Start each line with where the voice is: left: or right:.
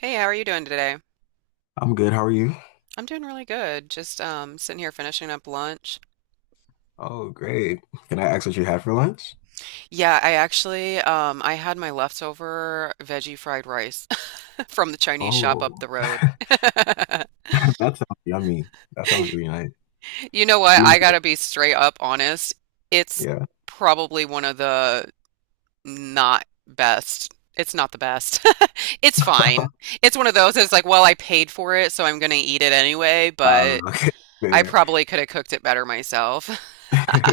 right: Hey, how are you doing today?
left: I'm good. How are you?
right: I'm doing really good. Just sitting here finishing up lunch.
left: Oh, great. Can I ask what you had for lunch?
right: Yeah, I actually I had my leftover veggie fried rice from the Chinese shop up
left: Oh,
right: the road.
left: that sounds yummy. That sounds really nice.
right: You know what?
left: You-
right: I
left: enjoy-
right: gotta be straight up honest. It's
left: Yeah.
right: probably one of the not best. It's not the best. It's fine. It's one of those that's like, well, I paid for it, so I'm gonna eat it anyway, but
left: Okay,
right: I
left: fair.
right: probably could have cooked it better myself.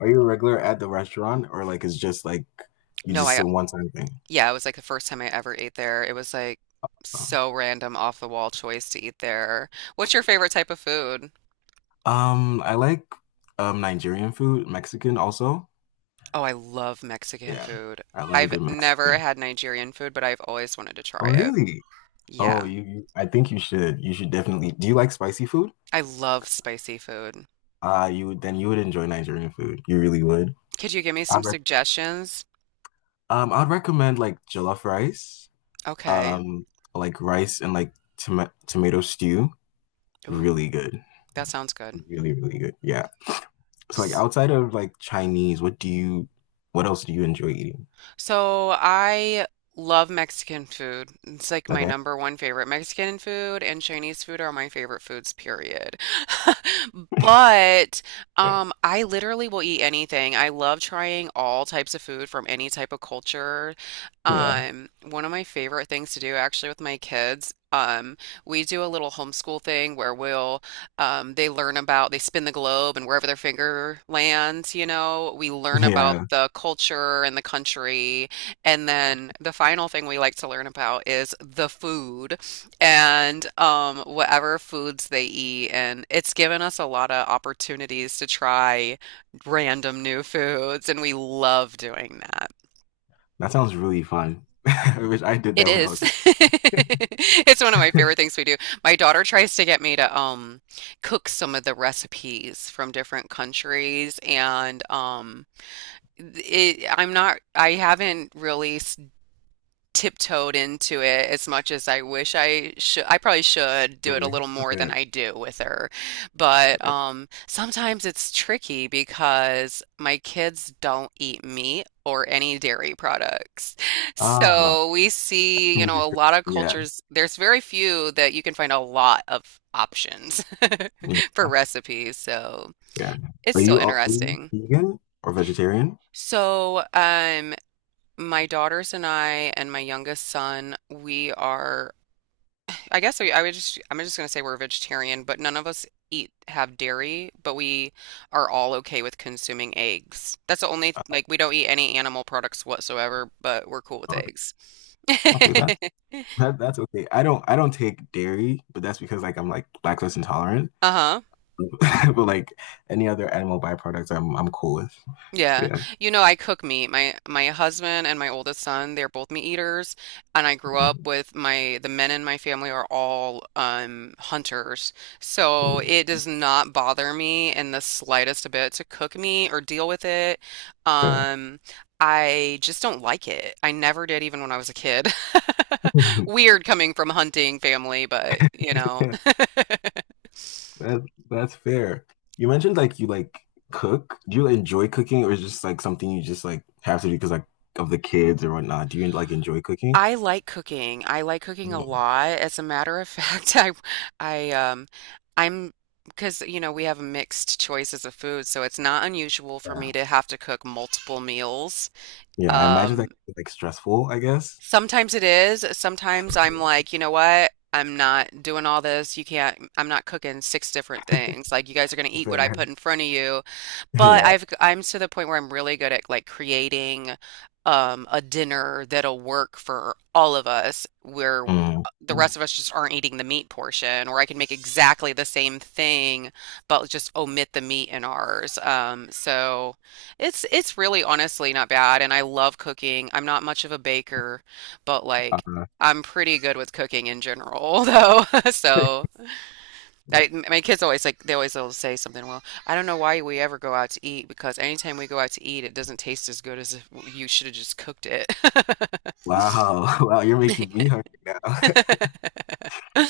left: Are you a regular at the restaurant, or like it's just like you
right: No,
left: just
right: I
left: a one-time thing?
right: Yeah, it was like the first time I ever ate there. It was like so random, off the wall choice to eat there. What's your favorite type of food?
left: I like Nigerian food, Mexican also.
right: Oh, I love Mexican
left: Yeah.
right: food.
left: I love a
right: I've
left: good
right: never
left: Mexican.
right: had Nigerian food, but I've always wanted to try
left: Oh,
right: it.
left: really? Oh,
right: Yeah,
left: you I think you should. You should definitely. Do you like spicy food?
right: I love spicy food.
left: Then you would enjoy Nigerian food. You really would.
right: Could you give me some suggestions?
left: I'd recommend like jollof rice,
right: Okay.
left: um, like rice and like tomato stew.
right: Ooh,
left: Really good.
right: that sounds good.
left: Really, really good. Yeah. So like outside of like Chinese, what else do you enjoy eating?
right: So I love Mexican food. It's like my
left: Okay.
right: number one favorite. Mexican food and Chinese food are my favorite foods, period. But
left: Fair.
right: I literally will eat anything. I love trying all types of food from any type of culture.
left: Yeah.
right: One of my favorite things to do actually with my kids, we do a little homeschool thing where we'll they learn about, they spin the globe and wherever their finger lands, you know, we learn about
left: Yeah.
right: the culture and the country. And then the final thing we like to learn about is the food and whatever foods they eat. And it's given us a lot of opportunities to try random new foods, and we love doing that.
left: That sounds really fun. I wish I did
right: It
left: that when I
right: is.
left: was a kid.
right: It's one of my favorite things we do. My daughter tries to get me to cook some of the recipes from different countries and it I'm not I haven't really tiptoed into it as much as I wish I should. I probably should do it
left: Fair,
right: a little more than
left: fair,
right: I do with her. But
left: fair.
right: sometimes it's tricky because my kids don't eat meat or any dairy products.
left: Ah,
right: So we see, you know, a lot of
left: yeah,
right: cultures, there's very few that you can find a lot of options
left: yeah,
right: for recipes. So
left: yeah.
right: it's
left: Are
right: still
left: you, are you
right: interesting.
left: vegan or vegetarian?
right: So, um, my daughters and I and my youngest son, we are I would just, I'm just going to say we're vegetarian, but none of us eat, have dairy, but we are all okay with consuming eggs. That's the only,
left: Uh,
right: like, we don't eat any animal products whatsoever, but we're cool with
left: Okay.
right: eggs.
left: Okay, that That, that's okay. I don't take dairy, but that's because like I'm like lactose intolerant.
right: Uh-huh.
left: But like any other animal byproducts, I'm cool with.
right: Yeah.
left: Yeah.
right: You know, I cook meat. My husband and my oldest son, they're both meat eaters, and I grew up
left: Mm,
right: with my the men in my family are all hunters. So
left: mm,
right: it does not bother me in the slightest bit to cook meat or deal with it.
left: fair.
right: Um I just don't like it. I never did even when I was a kid. Weird coming from a hunting family, but you know.
left: Yeah. That that's fair. You mentioned like you like cook. Do you enjoy cooking, or is just like something you just like have to do because like of the kids or whatnot? Do you like enjoy cooking?
right: I like cooking. I like cooking a
left: Mm.
right: lot. As a matter of fact, I, um, I'm, because, you know, we have mixed choices of food, so it's not unusual for
left: Yeah,
right: me to have to cook multiple meals.
left: yeah. I imagine that
right: Um,
left: could be like stressful, I guess.
right: sometimes it is. Sometimes I'm
left: Yeah.
right: like, you know what? I'm not doing all this. You can't, I'm not cooking six different things. Like, you guys are going to eat what I
left: Fair.
right: put in front of you. But
left: Yeah.
right: I'm to the point where I'm really good at like creating a dinner that'll work for all of us where
left: Mm,
right: the rest of us just aren't eating the meat portion, or I can make exactly the same thing but just omit the meat in ours. So it's really honestly not bad, and I love cooking. I'm not much of a baker, but like
left: uh,
right: I'm pretty good with cooking in general, though. So
left: yeah.
right: I, my kids always like they always will say something. Well, I don't know why we ever go out to eat because anytime we go out to eat, it doesn't taste as good as if you should have just cooked it.
left: Wow. Wow. You're making me hungry now.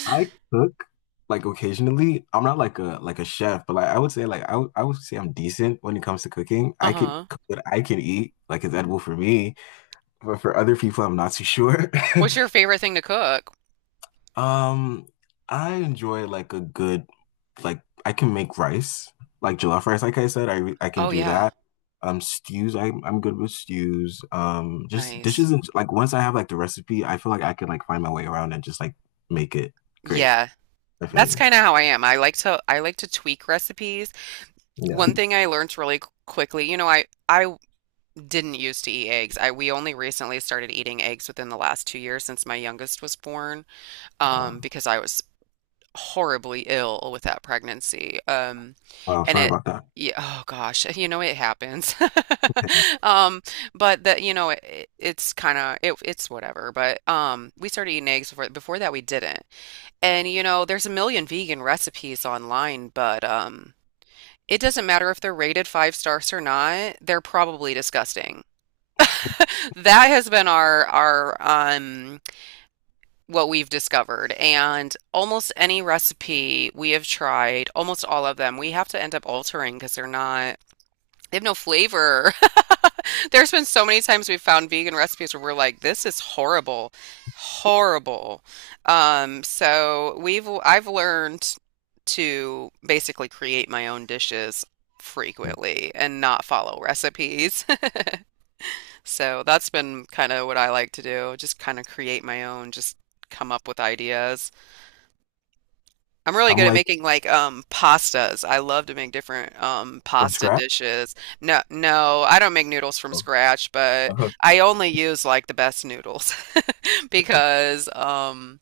left: I cook like occasionally. I'm not like a chef, but like I would say like I would say I'm decent when it comes to cooking. I could
right: Uh-huh.
left: cook what I can eat, like it's edible for me, but for other people, I'm not too sure.
right: What's your favorite thing to cook?
left: Um, I enjoy like a good like I can make rice, like jollof rice, like I said, I can
right: Oh
left: do
right: yeah,
left: that. Stews, I'm good with stews. Just
right: nice.
left: dishes, and like once I have like the recipe, I feel like I can like find my way around and just like make it great.
right: Yeah. That's
left: Definitely.
right: kind of how I am. I like to tweak recipes.
left: Yeah.
right: One thing I learned really quickly, you know, I didn't used to eat eggs. I we only recently started eating eggs within the last 2 years since my youngest was born,
left: uh,
right: because I was horribly ill with that pregnancy.
left: Wow,
right: And
left: sorry
right: it,
left: about that.
right: yeah, oh gosh, you know, it happens.
left: And,
right: Um, but that, you know, it, it's kind of, it, it's whatever. But we started eating eggs before that we didn't. And, you know, there's a million vegan recipes online, but it doesn't matter if they're rated five stars or not, they're probably disgusting. That has been our what we've discovered. And almost any recipe we have tried, almost all of them, we have to end up altering because they have no flavor. There's been so many times we've found vegan recipes where we're like, this is horrible, horrible. So I've learned to basically create my own dishes frequently and not follow recipes. So that's been kind of what I like to do, just kind of create my own, just come up with ideas. I'm really
left: I'm
right: good at
left: like
right: making like pastas. I love to make different
left: from
right: pasta
left: scratch.
right: dishes. No, no, I don't make noodles from
left: so-
right: scratch, but
left: uh,
right: I only use like the best noodles because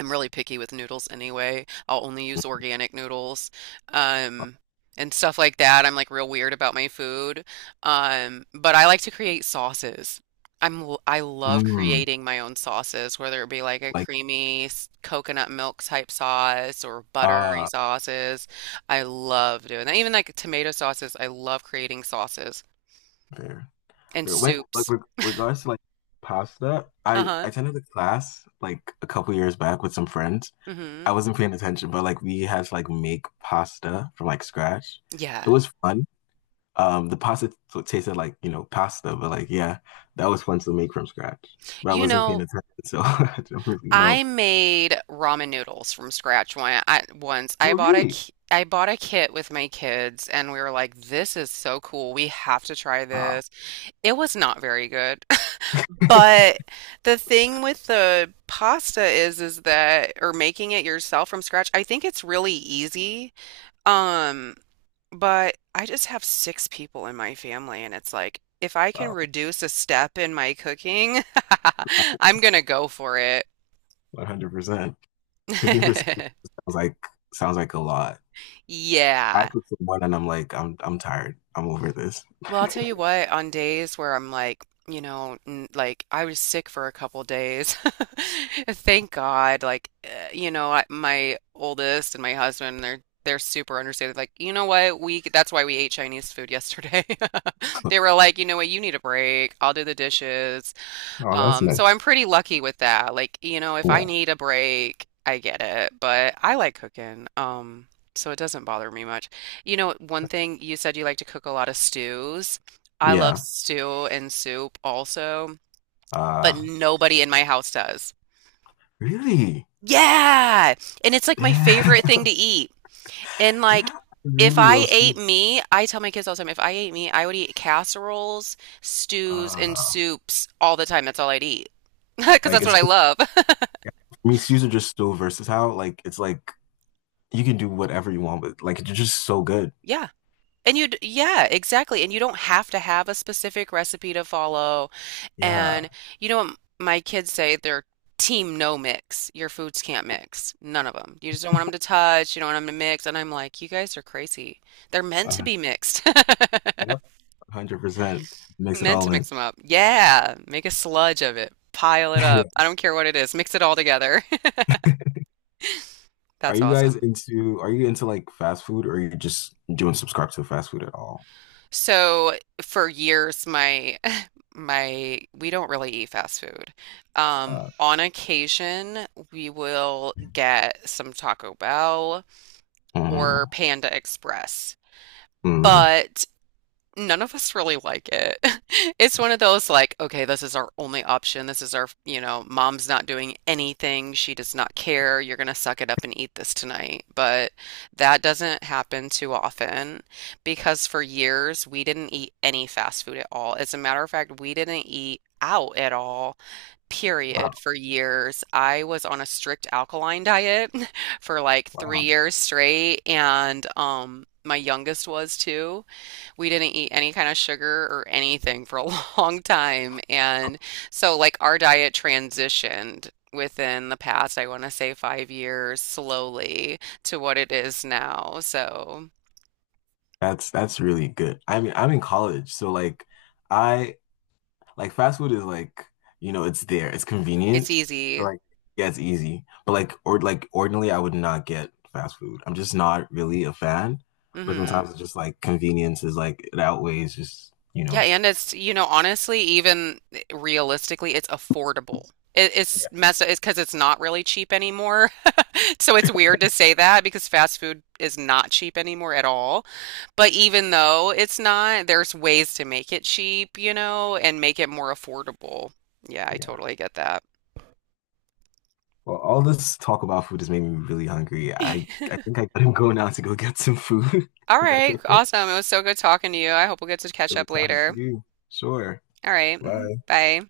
right: I'm really picky with noodles anyway. I'll only use organic noodles, um, and stuff like that. I'm like real weird about my food. But I like to create sauces. I love
left: Mm,
right: creating my own sauces, whether it be like a
left: like
right: creamy coconut milk type sauce or buttery
left: uh
right: sauces. I love doing that. Even like tomato sauces, I love creating sauces
left: fair.
right: and
left: Fair. When like
right: soups.
left: regards to like pasta, I
right: Uh-huh.
left: attended a class like a couple years back with some friends. I
right: Mm
left: wasn't paying attention, but like we had to like make pasta from like scratch.
right: hmm.
left: It
right: Yeah.
left: was fun. The pasta t tasted like, pasta, but like yeah, that was fun to make from scratch. But I
right: You
left: wasn't paying
right: know,
left: attention, so I don't really know.
right: I made ramen noodles from scratch once.
left: Oh, really?
right: I bought a kit with my kids, and we were like, "This is so cool. We have to try
left: Wow,
right: this." It was not very good, but the thing with the pasta is that or making it yourself from scratch. I think it's really easy. Um, but I just have six people in my family, and it's like if I can
left: wow,
right: reduce a step in my cooking, I'm gonna go for it.
left: 100%. Cooking for six people sounds like sounds like a lot. I
right: Yeah.
left: cook for one and I'm like, I'm tired. I'm over this.
right: Well, I'll tell you what, on days where I'm like, you know, n like I was sick for a couple days. Thank God. Like, you know, I, my oldest and my husband, they're super understanding. Like, you know what? That's why we ate Chinese food yesterday. They were like, you know what? You need a break. I'll do the dishes.
left: Oh, that's
right: So
left: nice.
right: I'm pretty lucky with that. Like, you know, if I
left: Yeah.
right: need a break, I get it, but I like cooking. So it doesn't bother me much. You know, one thing you said you like to cook a lot of stews. I love
left: Yeah.
right: stew and soup also, but
left: Uh
right: nobody in my house does.
left: Really?
right: Yeah. And it's like my
left: Damn.
right: favorite thing to eat. And like
left: Yeah. I
right: if
left: really
right: I
left: love
right: ate
left: stews.
right: meat, I tell my kids all the time, if I ate meat, I would eat casseroles, stews, and
left: Uh
right: soups all the time. That's all I'd eat. Because
left: like
right: that's what
left: it's
right: I
left: for
right: love.
left: me, stews are just so versatile. Like it's like you can do whatever you want, but like it's just so good.
right: Yeah, yeah, exactly, and you don't have to have a specific recipe to follow.
left: Yeah.
right: And you know what my kids say? They're team no mix. Your foods can't mix. None of them. You just don't want them to touch. You don't want them to mix. And I'm like, you guys are crazy. They're meant to
left: Uh,
right: be mixed.
left: and 100% mix it
right: Meant to
left: all in.
right: mix them up. Yeah, make a sludge of it. Pile it
left: Yeah.
right: up. I don't care what it is. Mix it all together.
left: Are
right: That's
left: you guys
right: awesome.
left: into are you into like fast food, or you just don't subscribe to fast food at all?
right: So for years, my we don't really eat fast food.
left: Uh,
right: On occasion, we will get some Taco Bell or
left: mm.
right: Panda Express.
left: Mm,
right: But none of us really like it. It's one of those like, okay, this is our only option. This is our, you know, mom's not doing anything. She does not care. You're gonna suck it up and eat this tonight. But that doesn't happen too often because for years we didn't eat any fast food at all. As a matter of fact, we didn't eat out at all,
left: wow,
right: period, for years. I was on a strict alkaline diet for like three
left: wow.
right: years straight, and my youngest was too we didn't eat any kind of sugar or anything for a long time. And so, like, our diet transitioned within the past, I want to say 5 years, slowly to what it is now. So
left: That's really good. I mean, I'm in college, so like I like fast food is like, it's there. It's
right: it's
left: convenient.
right: easy.
left: Like, yeah, it's easy. But like ordinarily I would not get fast food. I'm just not really a fan. But
right: Hmm.
left: sometimes it's just like convenience is like it outweighs just, you
right: Yeah,
left: know.
right: and it's, you know, honestly, even realistically, it's affordable.
left: Yeah.
right: It's messed up. It's because it's not really cheap anymore. So it's weird to say that because fast food is not cheap anymore at all. But even though it's not, there's ways to make it cheap, you know, and make it more affordable. Yeah, I
left: Yeah.
right: totally get that.
left: Well, all this talk about food has made me really hungry. I think I gotta go now to go get some food.
right: All
left: If that's
right: right,
left: okay.
right: awesome. It was so good talking to you. I hope we'll get to
left: It
right: catch
left: was
right: up
left: talking to
right: later.
left: you. Sure.
right: All right,
left: Bye.
right: bye.